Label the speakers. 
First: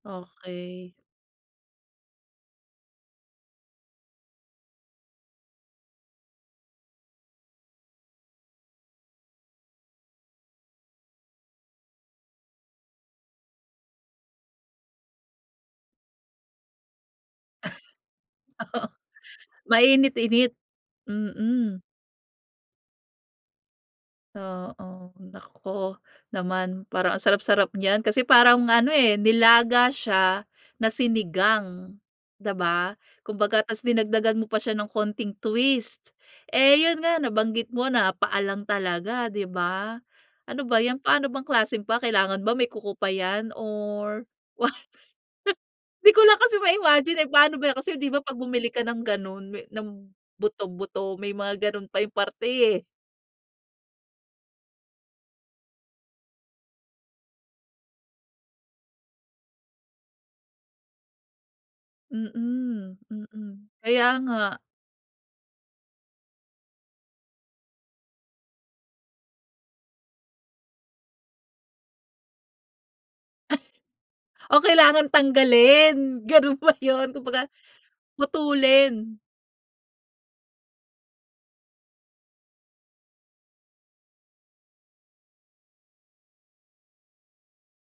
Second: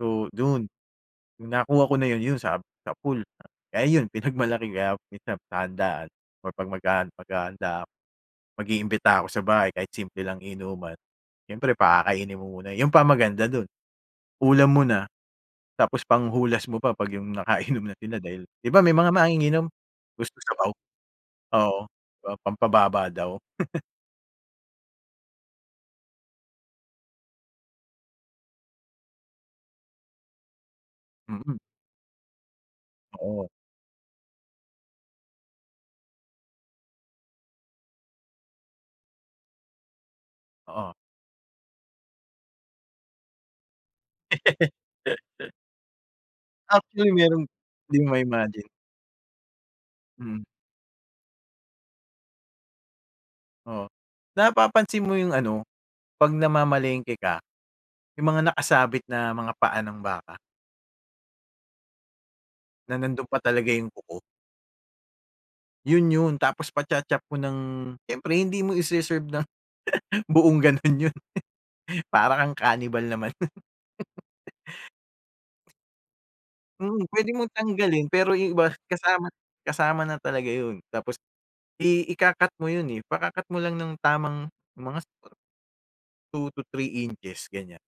Speaker 1: So, do'n.
Speaker 2: Okey.
Speaker 1: No'ng nakuha ko na 'yon, yun sa sapul. Kaya yun, pinagmalaki [unintelligible] sa handaan or 'pag maghahan maghahanda ako. Mag-iimbita ako sa bahay, kahit simple lang inuman. Siyempre pakakainin mo muna yun pa ang maganda do'n, ulam mo na, tapos panghulas mo pa, 'pag yung nakainom na sila dahil 'di ba may mga manginginom gusto
Speaker 2: Mainit-init.
Speaker 1: sabaw? Oo,
Speaker 2: Mm.
Speaker 1: pam pampababa daw.
Speaker 2: Oo. Naku, naman. Parang ang sarap-sarap niyan kasi parang ano eh, nilaga siya na
Speaker 1: Hmm.
Speaker 2: sinigang, 'di ba.
Speaker 1: Oh.
Speaker 2: Kumbaga tapos dinagdagan mo pa siya ng konting twist. Eh, yun nga, nabanggit mo na paa lang talaga, di ba. Ano ba
Speaker 1: Oo.
Speaker 2: yan? Paano bang klaseng paa? Kailangan ba may kuko pa yan, or what? Di ko lang kasi
Speaker 1: Actually
Speaker 2: ma-imagine eh.
Speaker 1: mayro'ng
Speaker 2: Paano ba yan? Kasi
Speaker 1: 'di
Speaker 2: di ba, 'pag
Speaker 1: ma-imagine.
Speaker 2: bumili ka ng ganun, may ng
Speaker 1: Mm.
Speaker 2: buto-buto, may mga ganun pa yung parte eh.
Speaker 1: Oo. Napapansin mo yung ano, 'pag namamalengke ka, yung mga nakasabit na mga paa ng baka na
Speaker 2: Mm,
Speaker 1: nando'n pa
Speaker 2: mm.
Speaker 1: talaga yung
Speaker 2: Kaya
Speaker 1: kuko?
Speaker 2: nga.
Speaker 1: Yun yun, tapos pacha-chop mo ng siyempre hindi mo ise-serve nang buong gano'n yun. Para kang cannibal naman no'n.
Speaker 2: O kailangan tanggalin? Ganun ba
Speaker 1: Mm,
Speaker 2: yun?
Speaker 1: pwede
Speaker 2: Kumbaga,
Speaker 1: mong tanggalin pero yung iba
Speaker 2: putulin?
Speaker 1: kasama kasama na talaga yun. Tapos i ika-cut mo yun eh, ipaka-cut mo lang ng tamang mga su 2 to 3 inches ganyan.